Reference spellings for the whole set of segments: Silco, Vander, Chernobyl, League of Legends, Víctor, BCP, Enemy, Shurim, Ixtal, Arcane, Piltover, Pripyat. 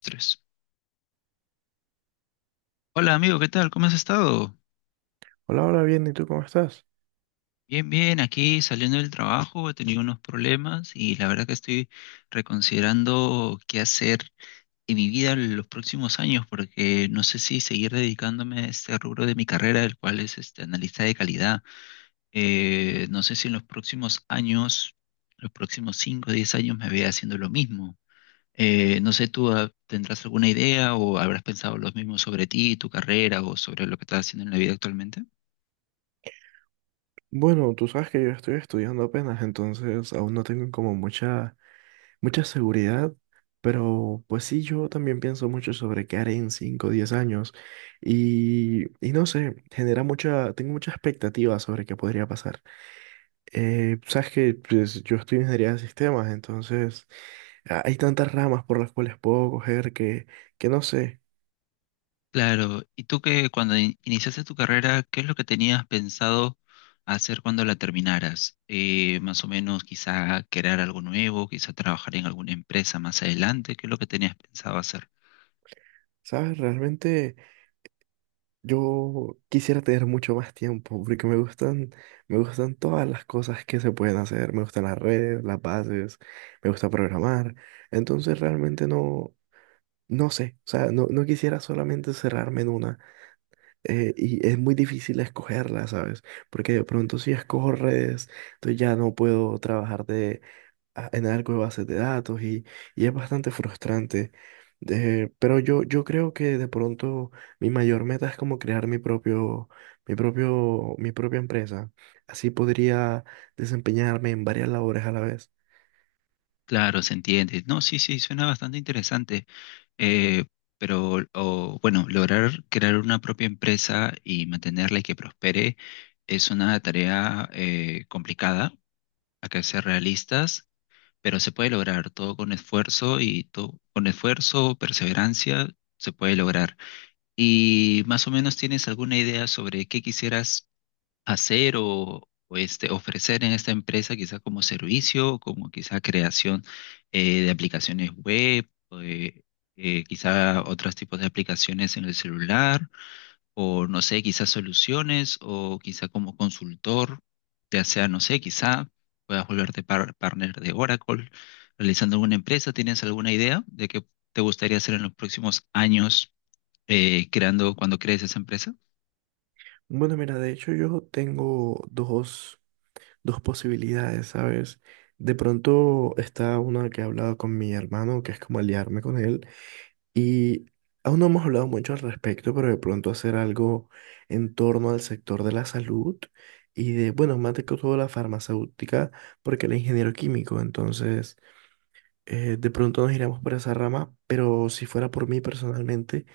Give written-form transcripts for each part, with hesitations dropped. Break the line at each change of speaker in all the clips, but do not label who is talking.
Tres. Hola amigo, ¿qué tal? ¿Cómo has estado?
Hola, hola, bien, ¿y tú cómo estás?
Bien, bien, aquí saliendo del trabajo, he tenido unos problemas y la verdad que estoy reconsiderando qué hacer en mi vida en los próximos años, porque no sé si seguir dedicándome a este rubro de mi carrera, el cual es este analista de calidad. No sé si en los próximos años, los próximos 5 o 10 años me vea haciendo lo mismo. No sé, ¿tú tendrás alguna idea o habrás pensado lo mismo sobre ti, tu carrera, o sobre lo que estás haciendo en la vida actualmente?
Bueno, tú sabes que yo estoy estudiando apenas, entonces aún no tengo como mucha, seguridad, pero pues sí, yo también pienso mucho sobre qué haré en 5, o 10 años y no sé, genera mucha, tengo mucha expectativa sobre qué podría pasar. Sabes que pues, yo estudio ingeniería de sistemas, entonces hay tantas ramas por las cuales puedo coger que no sé,
Claro, ¿y tú, que cuando iniciaste tu carrera, qué es lo que tenías pensado hacer cuando la terminaras? Más o menos, quizá crear algo nuevo, quizá trabajar en alguna empresa más adelante. ¿Qué es lo que tenías pensado hacer?
¿sabes? Realmente, yo quisiera tener mucho más tiempo porque me gustan todas las cosas que se pueden hacer. Me gustan las redes, las bases, me gusta programar. Entonces realmente no, no sé. O sea, no, no quisiera solamente cerrarme en una. Y es muy difícil escogerla, ¿sabes? Porque de pronto si escojo redes, entonces ya no puedo trabajar de en algo de bases de datos y es bastante frustrante. Pero yo creo que de pronto mi mayor meta es como crear mi propio, mi propia empresa. Así podría desempeñarme en varias labores a la vez.
Claro, se entiende. No, sí, sí, suena bastante interesante. Eh, pero, o, bueno, lograr crear una propia empresa y mantenerla y que prospere es una tarea complicada. Hay que ser realistas, pero se puede lograr todo con esfuerzo, y todo con esfuerzo, perseverancia, se puede lograr. ¿Y más o menos tienes alguna idea sobre qué quisieras hacer, o, este, ofrecer en esta empresa? Quizá como servicio, como quizá creación de aplicaciones web, eh, quizá otros tipos de aplicaciones en el celular, o no sé, quizás soluciones, o quizá como consultor, ya sea, no sé, quizá puedas volverte partner de Oracle, realizando alguna empresa. ¿Tienes alguna idea de qué te gustaría hacer en los próximos años, creando, cuando crees esa empresa?
Bueno, mira, de hecho yo tengo dos, dos posibilidades, ¿sabes? De pronto está una que he hablado con mi hermano, que es como aliarme con él. Y aún no hemos hablado mucho al respecto, pero de pronto hacer algo en torno al sector de la salud y de, bueno, más de que todo la farmacéutica, porque el ingeniero químico, entonces de pronto nos iremos por esa rama, pero si fuera por mí personalmente.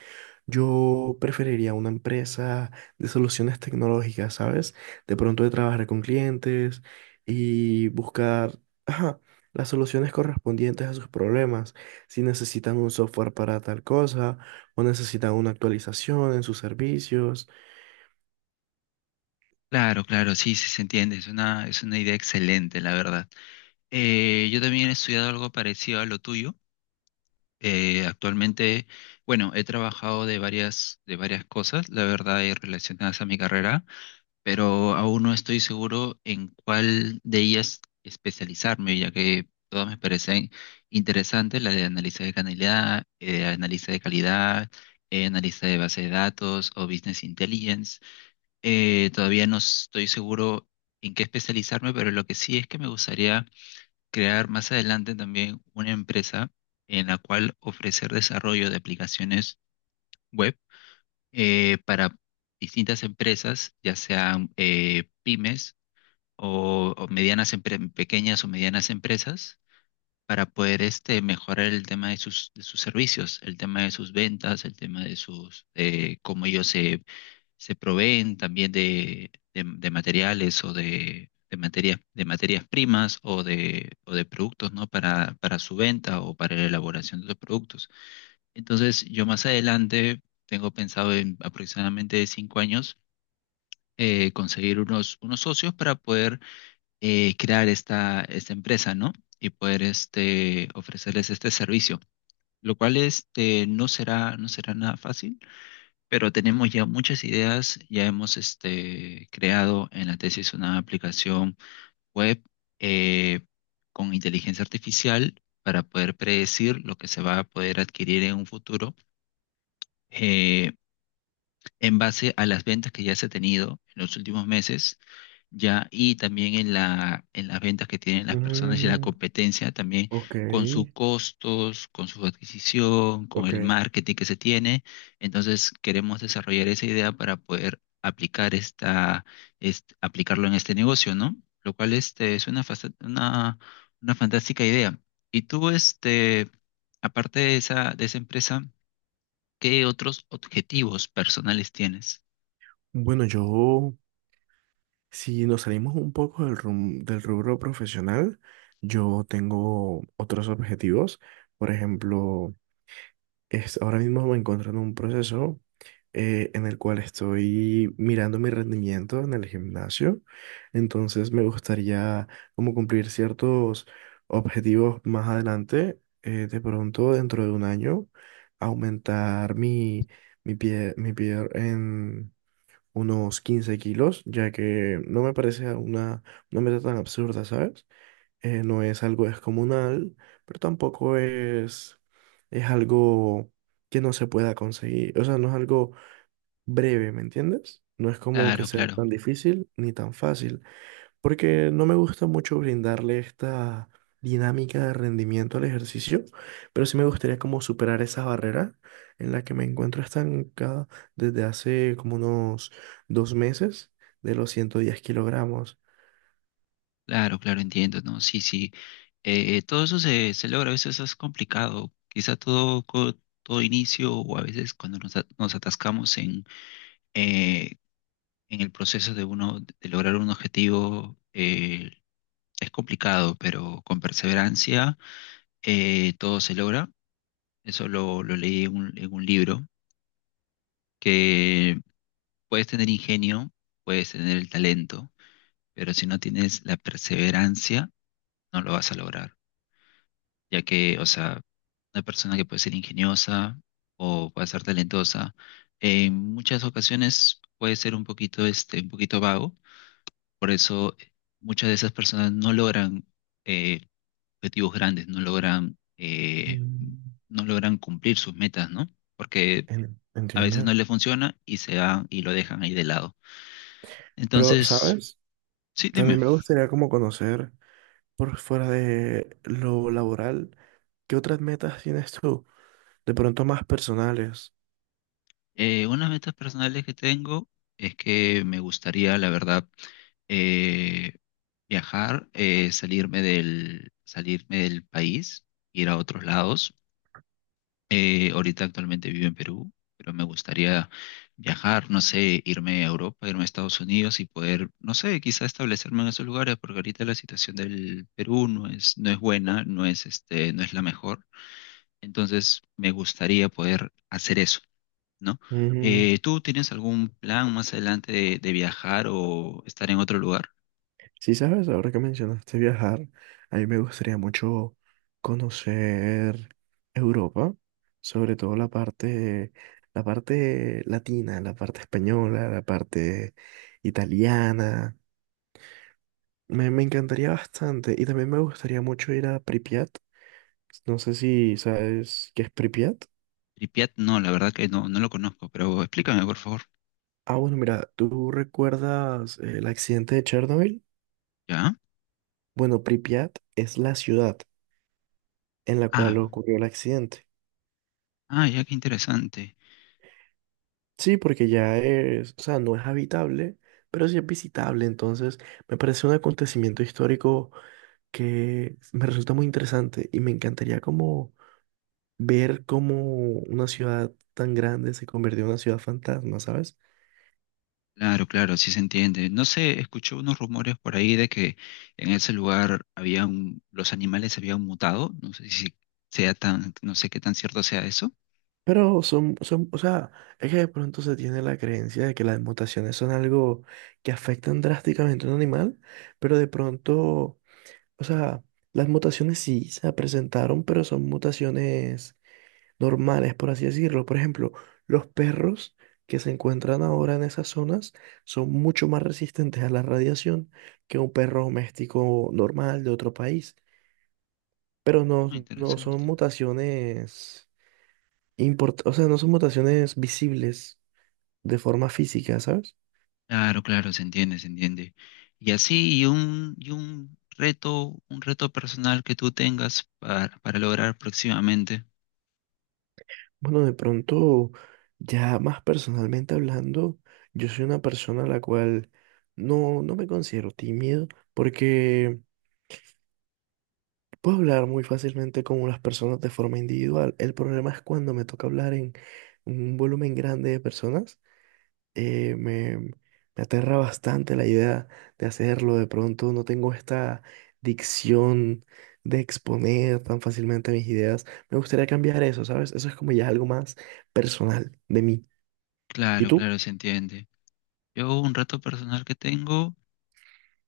Yo preferiría una empresa de soluciones tecnológicas, ¿sabes? De pronto de trabajar con clientes y buscar, ajá, las soluciones correspondientes a sus problemas. Si necesitan un software para tal cosa o necesitan una actualización en sus servicios.
Claro, claro, sí, sí se entiende. Es una, es una idea excelente, la verdad. Yo también he estudiado algo parecido a lo tuyo. Actualmente, bueno, he trabajado de varias cosas, la verdad, y relacionadas a mi carrera. Pero aún no estoy seguro en cuál de ellas especializarme, ya que todas me parecen interesantes: la de análisis de calidad, análisis de base de datos o business intelligence. Todavía no estoy seguro en qué especializarme, pero lo que sí es que me gustaría crear más adelante también una empresa en la cual ofrecer desarrollo de aplicaciones web para distintas empresas, ya sean pymes, o medianas pequeñas o medianas empresas, para poder, este, mejorar el tema de sus servicios, el tema de sus ventas, el tema de sus, cómo ellos se, se proveen también de, de materiales, o de, de materias primas, o de productos, ¿no? Para su venta, o para la elaboración de los productos. Entonces, yo más adelante tengo pensado, en aproximadamente 5 años, conseguir unos socios para poder crear esta empresa, ¿no? Y poder, este, ofrecerles este servicio, lo cual, este, no será, no será nada fácil, pero tenemos ya muchas ideas. Ya hemos, este, creado en la tesis una aplicación web eh, con inteligencia artificial para poder predecir lo que se va a poder adquirir en un futuro, eh, en base a las ventas que ya se ha tenido en los últimos meses, ya, y también en la, en las ventas que tienen las personas y la
Mm,
competencia, también
ok,
con sus costos, con su adquisición, con
ok.
el marketing que se tiene. Entonces, queremos desarrollar esa idea para poder aplicar aplicarlo en este negocio, ¿no? Lo cual, este, es una fantástica idea. Y tú, este, aparte de esa empresa, ¿qué otros objetivos personales tienes?
Bueno, yo, si nos salimos un poco del, del rubro profesional, yo tengo otros objetivos. Por ejemplo, es, ahora mismo me encuentro en un proceso en el cual estoy mirando mi rendimiento en el gimnasio. Entonces me gustaría como cumplir ciertos objetivos más adelante. De pronto, dentro de un año, aumentar mi, mi pie en unos 15 kilos, ya que no me parece una meta tan absurda, ¿sabes? No es algo descomunal, pero tampoco es, es algo que no se pueda conseguir. O sea, no es algo breve, ¿me entiendes? No es como que
Claro,
sea
claro.
tan difícil ni tan fácil, porque no me gusta mucho brindarle esta dinámica de rendimiento al ejercicio, pero sí me gustaría como superar esa barrera en la que me encuentro estancada desde hace como unos 2 meses de los 110 kilogramos.
Claro, claro, entiendo, ¿no? Sí, sí. Todo eso se logra, a veces es complicado. Quizá todo, todo inicio, o a veces cuando nos atascamos eh, en el proceso de uno, de lograr un objetivo, es complicado, pero con perseverancia todo se logra. Eso lo leí en un libro: que puedes tener ingenio, puedes tener el talento, pero si no tienes la perseverancia, no lo vas a lograr. Ya que, o sea, una persona que puede ser ingeniosa o puede ser talentosa, en muchas ocasiones puede ser un poquito, este, un poquito vago, por eso muchas de esas personas no logran eh, objetivos grandes, no logran,
Mm,
no logran cumplir sus metas, ¿no? Porque a veces
entiendo.
no les funciona y se van y lo dejan ahí de lado.
Pero,
Entonces,
¿sabes?
sí, dime.
También me gustaría como conocer por fuera de lo laboral, ¿qué otras metas tienes tú? De pronto más personales.
Unas metas personales que tengo es que me gustaría, la verdad, eh, viajar, salirme del país, ir a otros lados. Ahorita actualmente vivo en Perú, pero me gustaría viajar, no sé, irme a Europa, irme a Estados Unidos, y poder, no sé, quizá establecerme en esos lugares, porque ahorita la situación del Perú no es buena, no es este, no es la mejor. Entonces me gustaría poder hacer eso, ¿no?
Mm,
¿Tú tienes algún plan más adelante de viajar o estar en otro lugar?
sí, sabes, ahora que mencionaste viajar, a mí me gustaría mucho conocer Europa, sobre todo la parte latina, la parte española, la parte italiana. Me encantaría bastante y también me gustaría mucho ir a Pripyat. No sé si sabes qué es Pripyat.
Pripyat, no, la verdad que no, no lo conozco, pero explícame, por favor.
Ah, bueno, mira, ¿tú recuerdas el accidente de Chernobyl?
¿Ya?
Bueno, Pripyat es la ciudad en la cual
Ah,
ocurrió el accidente.
ah, ya, qué interesante.
Sí, porque ya es, o sea, no es habitable, pero sí es visitable. Entonces, me parece un acontecimiento histórico que me resulta muy interesante y me encantaría como ver cómo una ciudad tan grande se convirtió en una ciudad fantasma, ¿sabes?
Claro, claro, sí se entiende. No sé, escuché unos rumores por ahí de que en ese lugar los animales habían mutado. No sé si sea tan, no sé qué tan cierto sea eso.
Pero son, o sea, es que de pronto se tiene la creencia de que las mutaciones son algo que afectan drásticamente a un animal, pero de pronto, o sea, las mutaciones sí se presentaron, pero son mutaciones normales, por así decirlo. Por ejemplo, los perros que se encuentran ahora en esas zonas son mucho más resistentes a la radiación que un perro doméstico normal de otro país, pero no,
Oh,
no son
interesante.
mutaciones o sea, no son mutaciones visibles de forma física, ¿sabes?
Claro, claro, se entiende, se entiende. Y así, un reto personal que tú tengas para lograr próximamente.
Bueno, de pronto, ya más personalmente hablando, yo soy una persona a la cual no, no me considero tímido porque puedo hablar muy fácilmente con las personas de forma individual. El problema es cuando me toca hablar en un volumen grande de personas. Me aterra bastante la idea de hacerlo. De pronto no tengo esta dicción de exponer tan fácilmente mis ideas. Me gustaría cambiar eso, ¿sabes? Eso es como ya algo más personal de mí. ¿Y
Claro,
tú?
claro, se entiende. Yo, un reto personal que tengo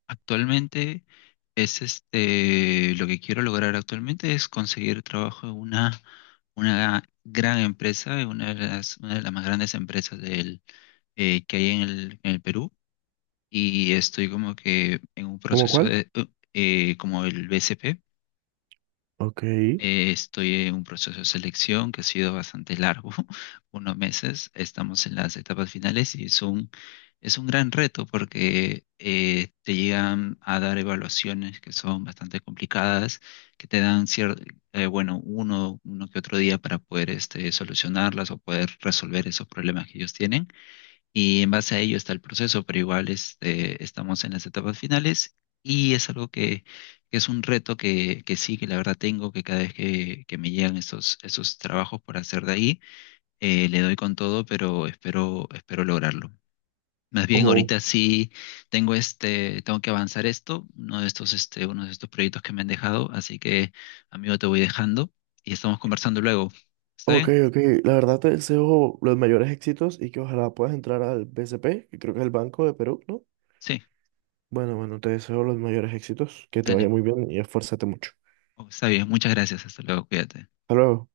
actualmente es este: lo que quiero lograr actualmente es conseguir trabajo en una gran empresa, en una de las más grandes empresas del, que hay en el Perú. Y estoy como que en un
¿Cómo
proceso
cuál?
como el BCP.
Ok.
Estoy en un proceso de selección que ha sido bastante largo, unos meses. Estamos en las etapas finales y es un gran reto, porque te llegan a dar evaluaciones que son bastante complicadas, que te dan cierto, bueno, uno que otro día para poder, este, solucionarlas o poder resolver esos problemas que ellos tienen. Y en base a ello está el proceso, pero igual, este, estamos en las etapas finales, y es algo que es un reto que sí, que la verdad tengo. Que cada vez que me llegan estos, esos trabajos por hacer de ahí, le doy con todo, pero espero, espero lograrlo. Más bien,
Oh,
ahorita sí tengo, este, tengo que avanzar esto, uno de estos proyectos que me han dejado. Así que, amigo, te voy dejando y estamos conversando luego. ¿Está
ok,
bien?
ok. La verdad te deseo los mayores éxitos y que ojalá puedas entrar al BCP, que creo que es el Banco de Perú, ¿no?
Sí,
Bueno, bueno, te deseo los mayores éxitos, que te vaya
dale.
muy bien y esfuérzate mucho.
Oh, está bien, muchas gracias, hasta luego, cuídate.
Hasta luego.